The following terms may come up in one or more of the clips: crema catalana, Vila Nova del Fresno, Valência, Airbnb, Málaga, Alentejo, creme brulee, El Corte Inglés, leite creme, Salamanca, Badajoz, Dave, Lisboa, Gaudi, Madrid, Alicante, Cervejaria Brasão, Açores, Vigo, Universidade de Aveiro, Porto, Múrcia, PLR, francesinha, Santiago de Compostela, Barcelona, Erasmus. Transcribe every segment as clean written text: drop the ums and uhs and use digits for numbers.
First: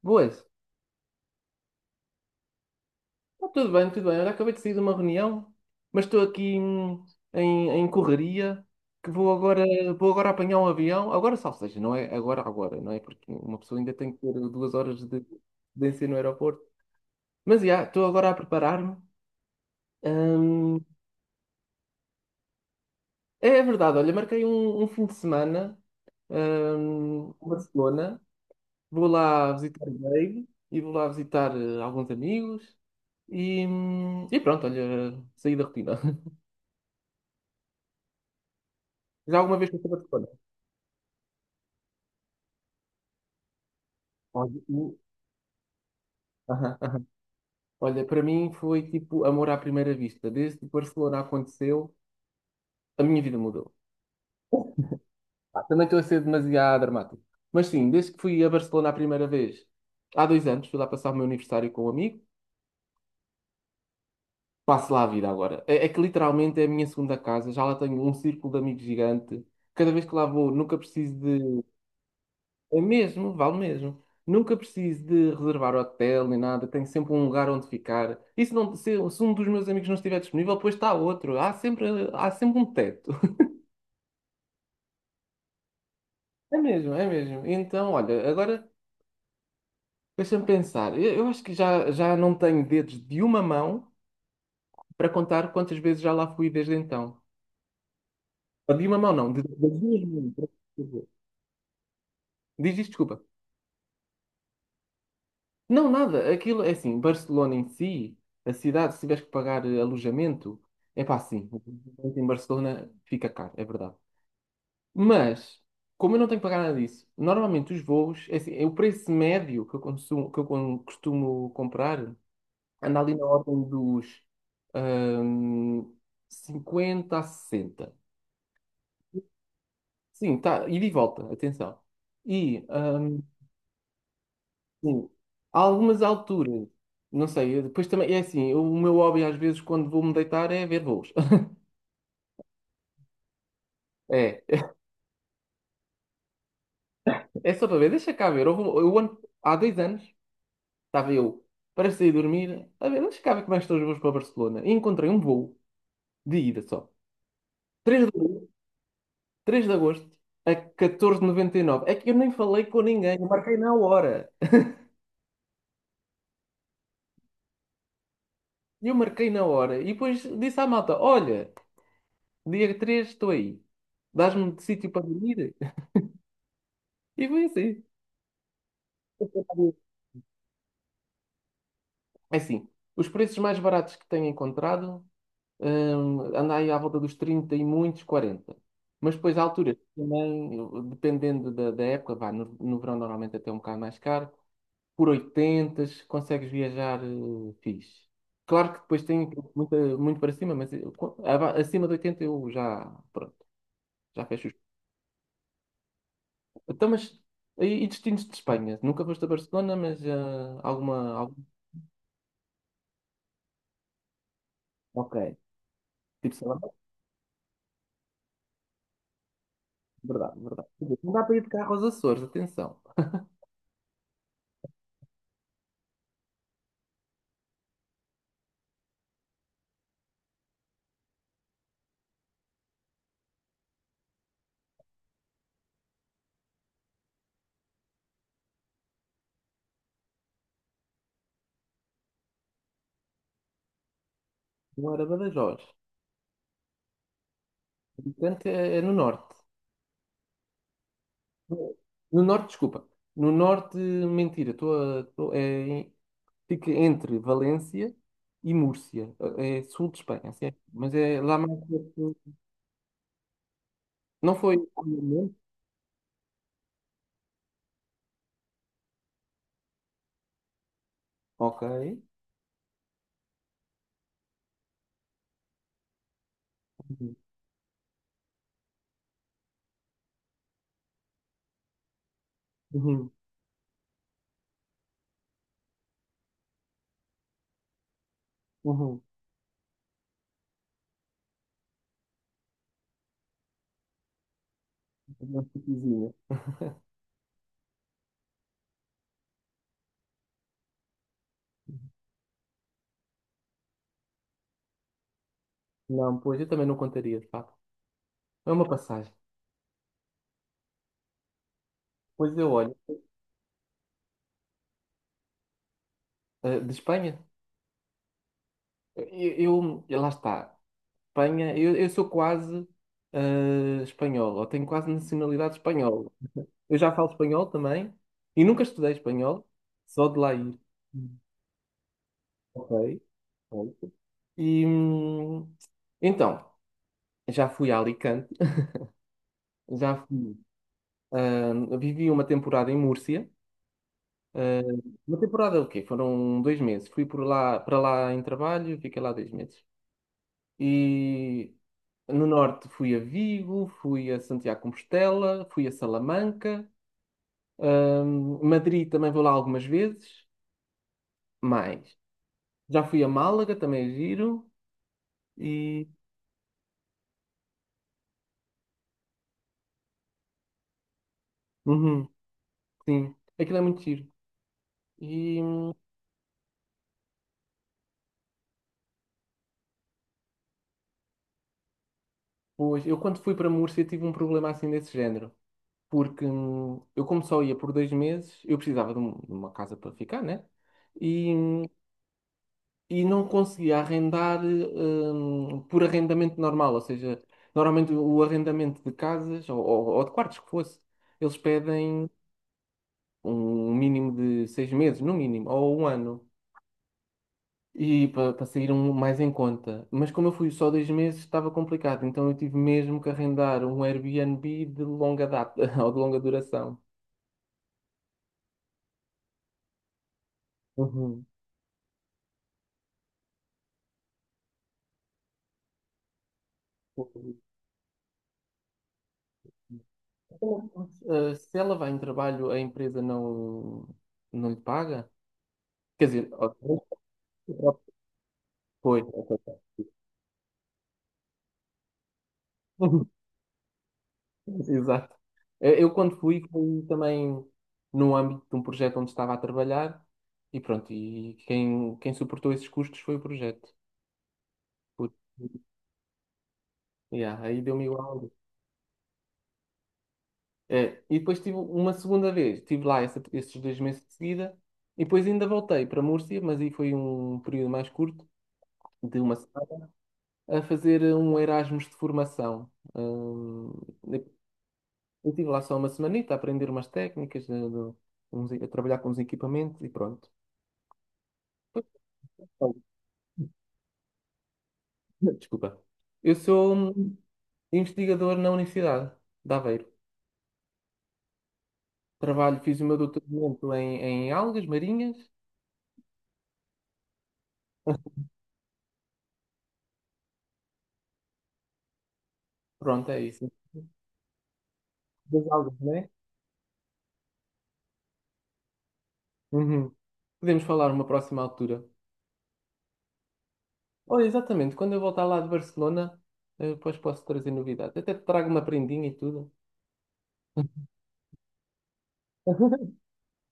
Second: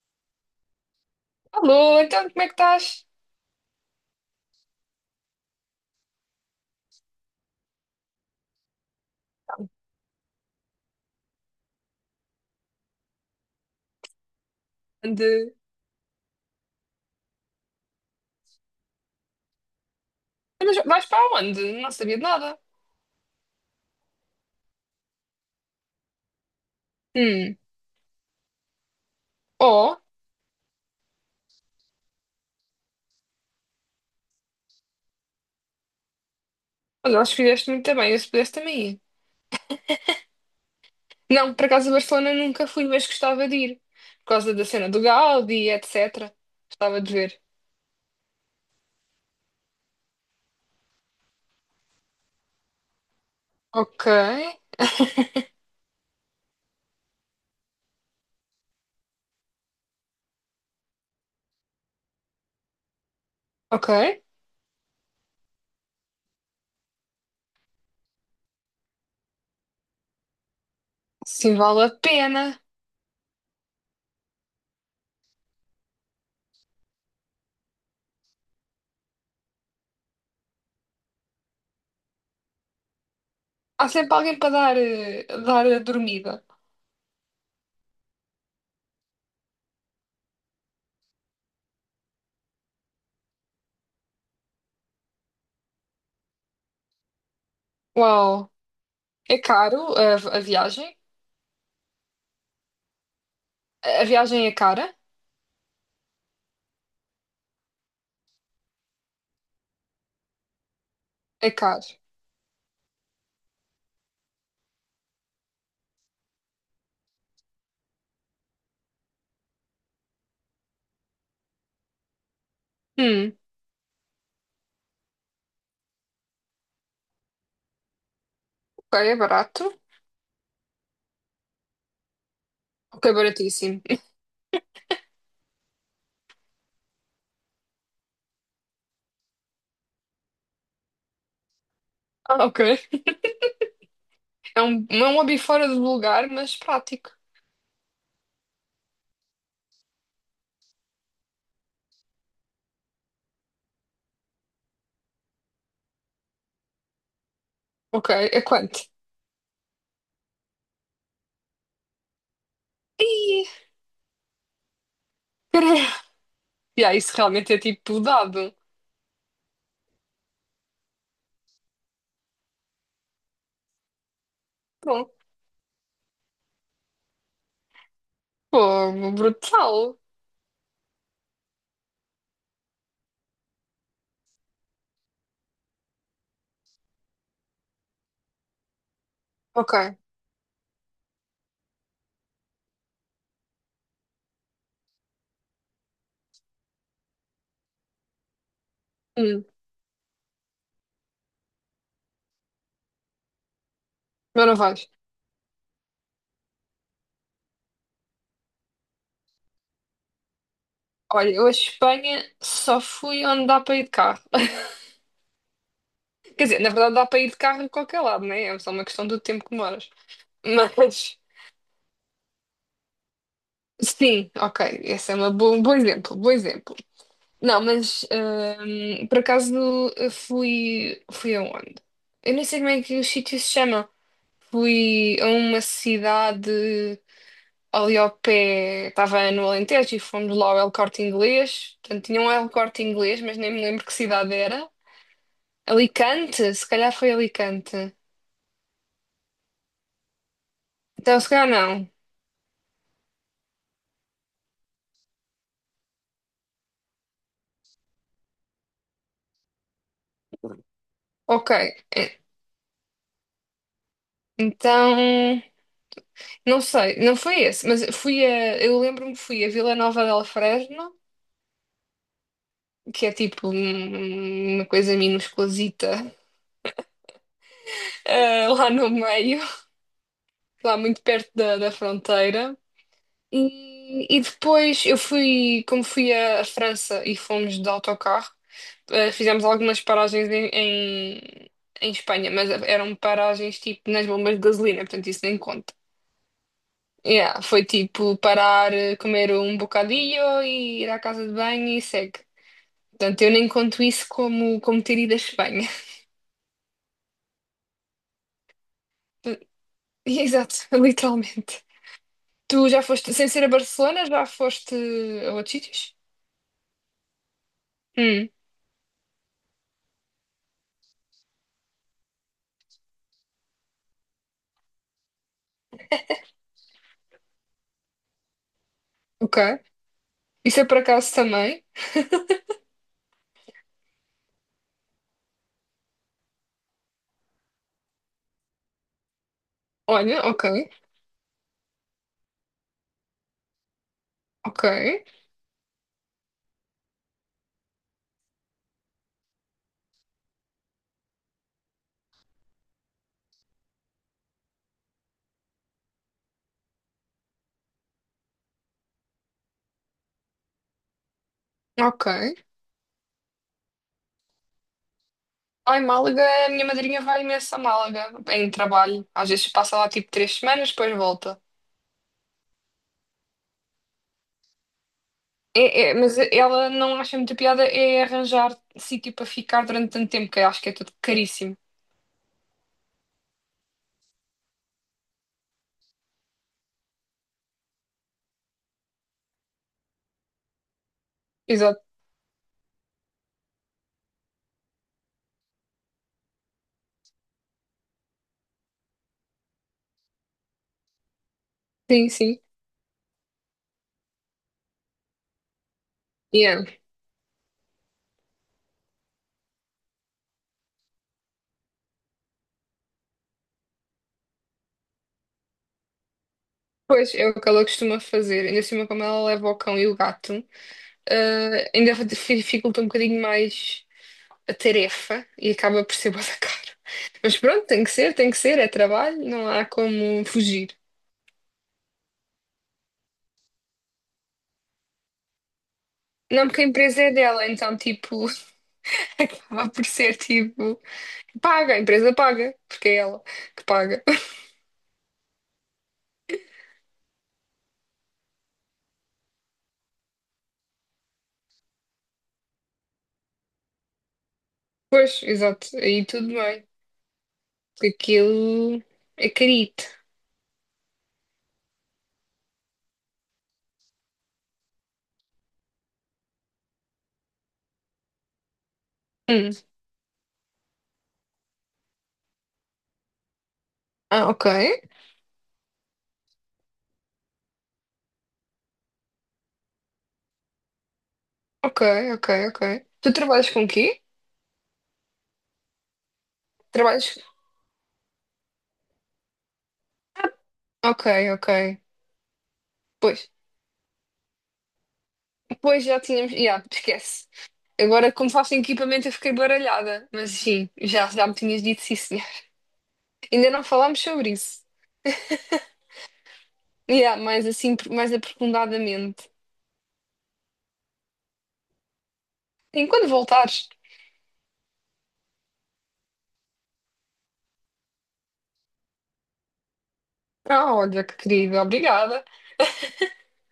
Boas. Alô, então como é que estás? Tá tudo bem, tudo bem. Olha, acabei de sair de uma reunião, mas estou aqui em correria, que vou agora apanhar um avião. Agora só, ou seja, não é agora, agora, não é? Porque uma pessoa ainda tem que ter 2 horas de Ande. distância no aeroporto. Mas, já, estou agora a preparar-me. Ah, mas Hum, vais para onde? Não sabia de nada. é verdade, olha, marquei um fim de semana, em Hum. Barcelona. Vou lá visitar o Oh, Dave e vou lá visitar alguns amigos. E pronto, olha, saí da rotina. olha, acho que fizeste muito bem, eu se pudesse também ir. Já alguma vez pensou para te... Olha, Não, por acaso a Barcelona nunca fui, mas gostava de ir. Por olha, causa da cena o- do Gaudi, etc. aham, Gostava aham. de ver. Olha, para mim foi tipo amor à primeira vista. Desde que Barcelona aconteceu, a minha vida mudou. Ok, Pá, também estou a ser demasiado dramático. Mas sim, desde que fui a Barcelona a primeira vez, há 2 anos, fui lá passar o meu aniversário com um amigo, ok. passo lá a vida agora. É que literalmente é a minha segunda casa, já lá tenho um círculo de amigos gigante. Cada vez que lá vou, nunca preciso Sim, de... vale a pena. É mesmo, vale mesmo. Nunca preciso de reservar hotel nem nada, tenho sempre um lugar onde ficar. E se, não, se um dos meus amigos não estiver disponível, depois está outro. Há sempre um teto. Há sempre alguém para dar, dar a dormida. É mesmo, é mesmo. Então, olha, agora deixa-me pensar. Eu acho que já não tenho dedos de uma mão para contar quantas vezes já lá fui desde então. Uau, Ou de uma mão, não, é das caro duas mãos. a viagem? Diz isto, desculpa. A viagem é cara? Não, nada. Aquilo é assim, Barcelona em si, a cidade, se tiveres que pagar alojamento, é pá, sim. É O caro. alojamento em Barcelona fica caro, é verdade. Mas, como eu não tenho que pagar nada disso, normalmente os voos, é assim, é o preço médio que eu consumo, costumo comprar, anda ali na Hum, ordem dos ahm, 50 a 60. ok, é barato. Sim, tá, ida e de volta, atenção. E Ok, baratíssimo. sim, há algumas alturas, não sei, eu depois também, é assim, o meu hobby às vezes quando vou-me deitar é ver voos. Ah, ok. É, É é um hobby fora do lugar, mas prático. é só para ver, deixa cá ver. Há 2 anos estava eu para sair dormir, a ver, deixa cá ver como é que estão os voos para Barcelona. E encontrei um voo de ida só. 3 de, Ok, é agosto- quanto? 3 de agosto a 14,99. É que eu nem falei com ninguém, eu Ih, marquei na hora. caralho. Yeah, isso realmente é tipo dado. Eu marquei na hora e depois disse à malta: Olha, dia 3 estou aí, dás-me de sítio para Bom, dormir? E foi assim. pô, brutal. É assim, os preços mais baratos que tenho encontrado, anda aí à volta dos 30 e muitos 40. Mas depois há Ok, alturas que também, dependendo da época, vá, no verão normalmente até é um bocado mais caro, por 80 consegues viajar fixe. Claro que depois tem hum, muita, muito para cima, acima de 80 eu já, pronto, já mas fecho os... não vais. Então, mas, e destinos de Espanha? Nunca foste a Barcelona, mas alguma, Olha, algum... eu a Espanha só fui onde dá para ir de carro. Ok. Tipo, Quer sei lá, dizer, na verdade dá para ir de carro em qualquer lado, né? É só uma questão do tempo que moras. verdade, verdade. Quer dizer, não Mas, dá para ir de carro aos Açores, atenção. sim, ok, esse é um bom exemplo, bom exemplo. Não, mas por acaso eu fui, fui aonde? Eu nem sei como é que o sítio se chama. Fui a uma cidade ali ao pé, estava no Alentejo e fomos lá ao El Corte Inglês. Portanto, tinha um El Corte Inglês, mas nem me lembro que cidade era. Não era Badajoz. Alicante? Se calhar foi Alicante. Portanto, é no norte. Então, se calhar não. No norte, desculpa. No norte, mentira. Estou a, é, fica entre Valência e Múrcia. É sul de Espanha, sim. Mas é lá Ok. mais Eh, perto. Não foi, ao Então, momento? não sei, não foi esse, mas fui a, eu lembro-me que fui a Vila Nova del Fresno, Ok. que é tipo uma coisa minusculazita, Uhum. Lá no meio, lá muito perto da fronteira. Uhum. E depois eu fui, como fui à França e fomos de autocarro, Uhum. Fizemos algumas paragens em Espanha, mas eram paragens tipo nas bombas de gasolina, portanto isso nem Uma conta. cidadezinha. Yeah, foi tipo parar, comer um bocadinho e ir à casa de banho e segue. Portanto, eu nem conto isso como, como ter ido à Espanha. Não, pois eu também não contaria, de facto. É uma passagem. Exato, literalmente. Pois eu Tu olho. já foste, sem ser a Barcelona, já foste a outros sítios? De Espanha, Hum, lá está. Espanha, eu sou quase espanhol, ou tenho quase nacionalidade espanhola. Eu já falo espanhol também e nunca estudei espanhol, ok. só de lá ir. Isso é por acaso Hum. também. Ok, pronto. E então, já fui a Alicante, já Olha, fui, ok, vivi uma temporada em Múrcia. ah, ok, uma temporada o quê? Foram 2 meses. Fui por lá, para lá em trabalho, fiquei lá 2 meses. E no norte fui a Vigo, fui a Santiago de Compostela, fui a Salamanca, Madrid também vou lá algumas vezes, mais. ok. Já fui a Málaga, também é giro, Lá em e Málaga, a minha madrinha vai imenso a Málaga em trabalho. Às vezes passa lá tipo três semanas, depois volta. uhum, sim, aquilo é muito giro. E É, é, mas ela não acha muita piada é arranjar sítio para ficar durante tanto tempo, que eu acho que é tudo caríssimo. pois, eu quando fui para Múrcia tive um problema assim desse género, porque eu como só ia por 2 meses, eu precisava de uma casa para ficar, né? E, hum, Exato, e não conseguia arrendar por arrendamento normal, ou seja, normalmente o arrendamento de casas ou de quartos que fosse, eles sim, pedem sim. um mínimo de 6 meses, no mínimo, ou um ano, Yeah. e para sair um mais em conta. Mas como eu fui só 2 meses, estava complicado, então eu tive mesmo que arrendar um Airbnb de longa data ou de longa duração. Pois é o que ela costuma fazer. Ainda assim, como ela leva o cão e o gato, Uhum. Ainda dificulta um bocadinho mais a tarefa e acaba por ser bué da caro. Mas pronto, tem que ser, é trabalho, não há como fugir. Se ela vai em trabalho, a empresa não, não lhe paga? Quer dizer, Não, ó, porque a empresa é dela, então, tipo, foi. acaba por ser, tipo, paga, a empresa paga, porque é ela que paga. Exato. Eu quando fui também no âmbito de um projeto onde estava a trabalhar e pronto, e quem suportou esses custos foi o projeto. Por- Pois, exato, aí tudo bem, Yeah, aí deu-me porque igual. aquilo é carito. É, e depois tive uma segunda vez, esses 2 meses de seguida e depois ainda voltei para Múrcia, mas aí foi um período mais curto, de uma Hum. semana, a fazer um Erasmus de formação. Ah, ok, Eu estive lá só uma semanita a aprender umas técnicas, a trabalhar com uns equipamentos e pronto. ok, ok, ok. Oh, Tu trabalhas com o quê? desculpa. Eu sou Trabalhas... investigador na Universidade de Aveiro. Ok, ok. Trabalho, fiz o meu Pois, doutoramento em algas marinhas. pois já tínhamos... Já, esquece. Agora, como faço equipamento, eu fiquei baralhada, mas sim, já, já me tinhas dito sim, senhor. Pronto, é isso. Ainda não falámos sobre isso. Das algas, não é? Yeah, mais assim, mais aprofundadamente. Uhum. Podemos falar numa próxima altura. Sim, quando voltares. Olha, exatamente, quando eu voltar lá de Barcelona, depois posso trazer novidades. Até te trago uma prendinha e tudo. Ah, olha, que querida, obrigada.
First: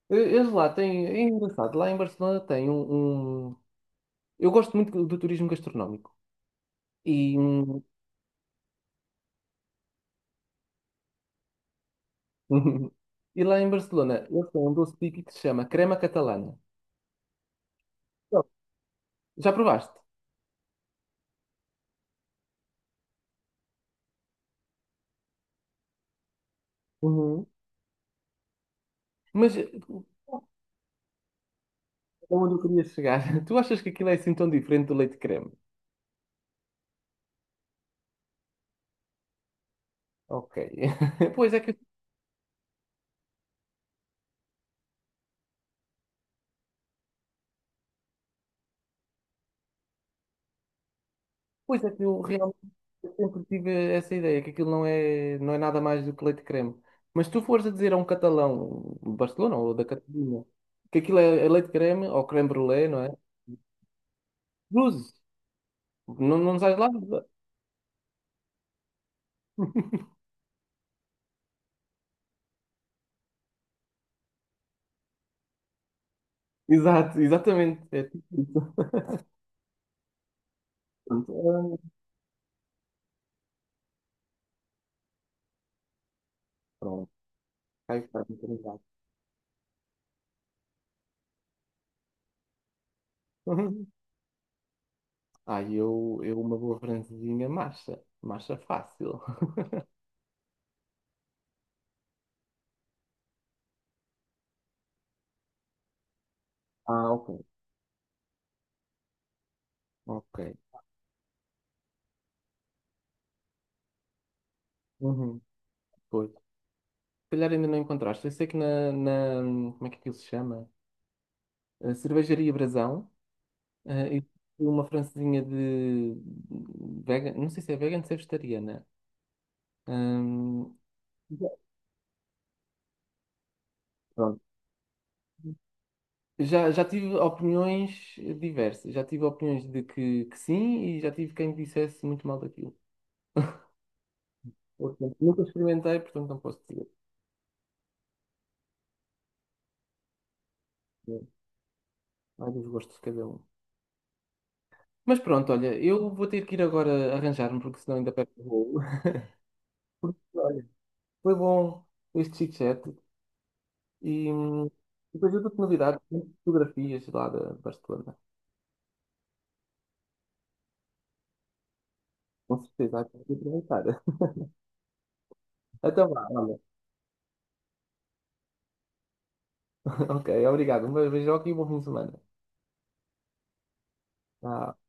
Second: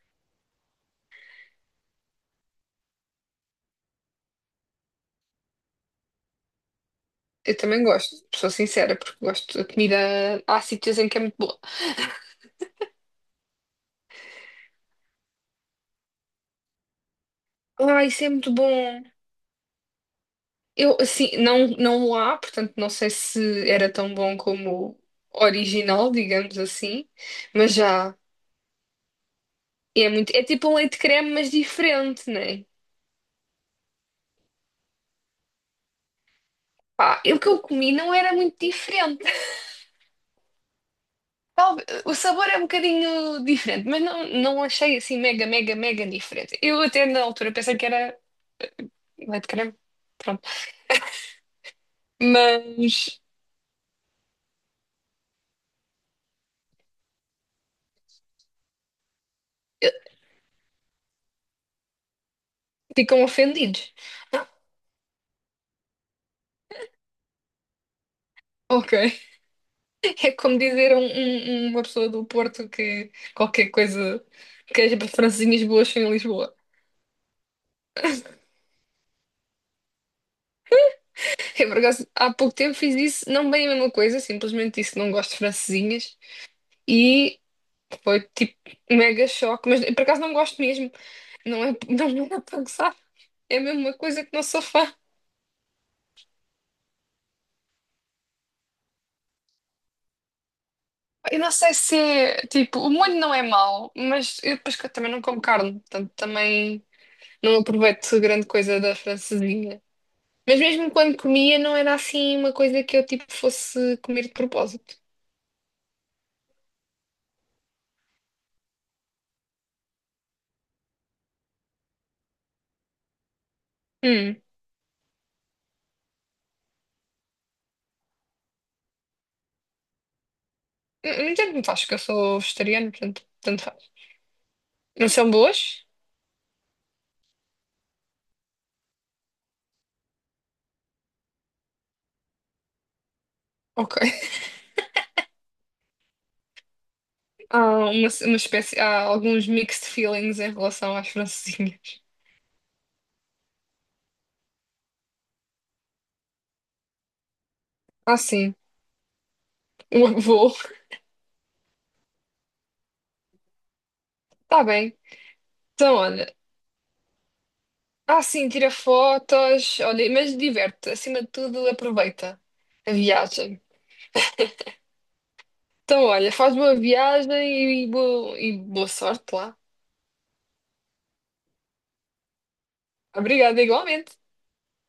Eles lá têm, é engraçado, lá em Barcelona eu gosto muito do turismo gastronómico. E, Eu também gosto, sou sincera, porque gosto da comida. Há sítios em que é muito boa. e lá em Barcelona, eles têm um doce típico que se chama crema catalana. Ah, isso é Não. muito bom. Já provaste? Eu, assim, não, não há, portanto, não sei se era tão bom como o original, digamos assim, Uhum. mas já. Mas É muito, é tipo um leite creme, mas diferente, aonde eu né? queria chegar? Tu achas que aquilo é assim tão diferente do leite creme? Pá, o que eu comi não era muito diferente. Ok. Pois é que, O sabor é um bocadinho diferente, mas não, não achei assim mega, mega, mega diferente. Eu até na altura pensei que era leite de creme, pronto. pois é que eu realmente Mas sempre tive essa ideia, que aquilo não é nada mais do que leite creme. Mas se tu fores a dizer a um catalão de Barcelona ou da eh, Catalunha que aquilo é leite creme ou creme brulee, não é? ficam ofendidos. Ah, Cruzes. Não, não sais lá. ok. É como dizer a uma pessoa do Porto que qualquer coisa, que as francesinhas boas são em Lisboa. Exato, exatamente. É tipo isso. Pronto, Eu, por acaso, há pouco tempo fiz isso, não bem a mesma coisa, simplesmente disse que não gosto de francesinhas pronto. e Aí foi está muito tipo obrigado. um mega choque. Mas por acaso não gosto mesmo, não é, não é para gozar, é a mesma coisa que não sou fã. Aí eu uma boa francesinha, massa massa fácil. Eu não sei se é, tipo, o molho não é mau, mas eu depois que eu também não como carne, portanto também. Ah, ok. Não aproveito grande coisa da francesinha. Ok. Mas mesmo quando comia, não era assim uma coisa que eu tipo fosse comer de propósito. Uhum. Pois. Se calhar ainda não encontraste. Eu sei que como é que aquilo se chama? A Cervejaria Brasão. Hum. E uma francesinha de vegan. Não sei se é vegan, ou se é vegetariana. Hum, Não tanto me faz, que eu sou vegetariana, portanto, tanto faz. Pronto. Não são boas? Já tive opiniões diversas. Já tive opiniões de que sim e já tive quem dissesse muito mal daquilo. Ok. Portanto, nunca experimentei, portanto não posso dizer. Há uma espécie, há alguns mixed feelings em relação às É, francesinhas. há dos gostos de cada um. Mas pronto, olha, eu vou ter que ir agora arranjar-me, porque senão ainda Ah, perco o sim. voo. O avô. Olha, foi bom este chit-chat e Tá bem. depois eu dou-te Então, novidades, olha. fotografias lá da Barcelona. Ah, sim, tira fotos. Olha, mas diverte-te. Acima de tudo, aproveita Com certeza, a vai viagem. aproveitar. Então, Então vá, olha, faz olha. boa viagem e boa sorte lá. Ok, obrigado. Um beijo e um bom fim de semana. Obrigada, igualmente. Tchau.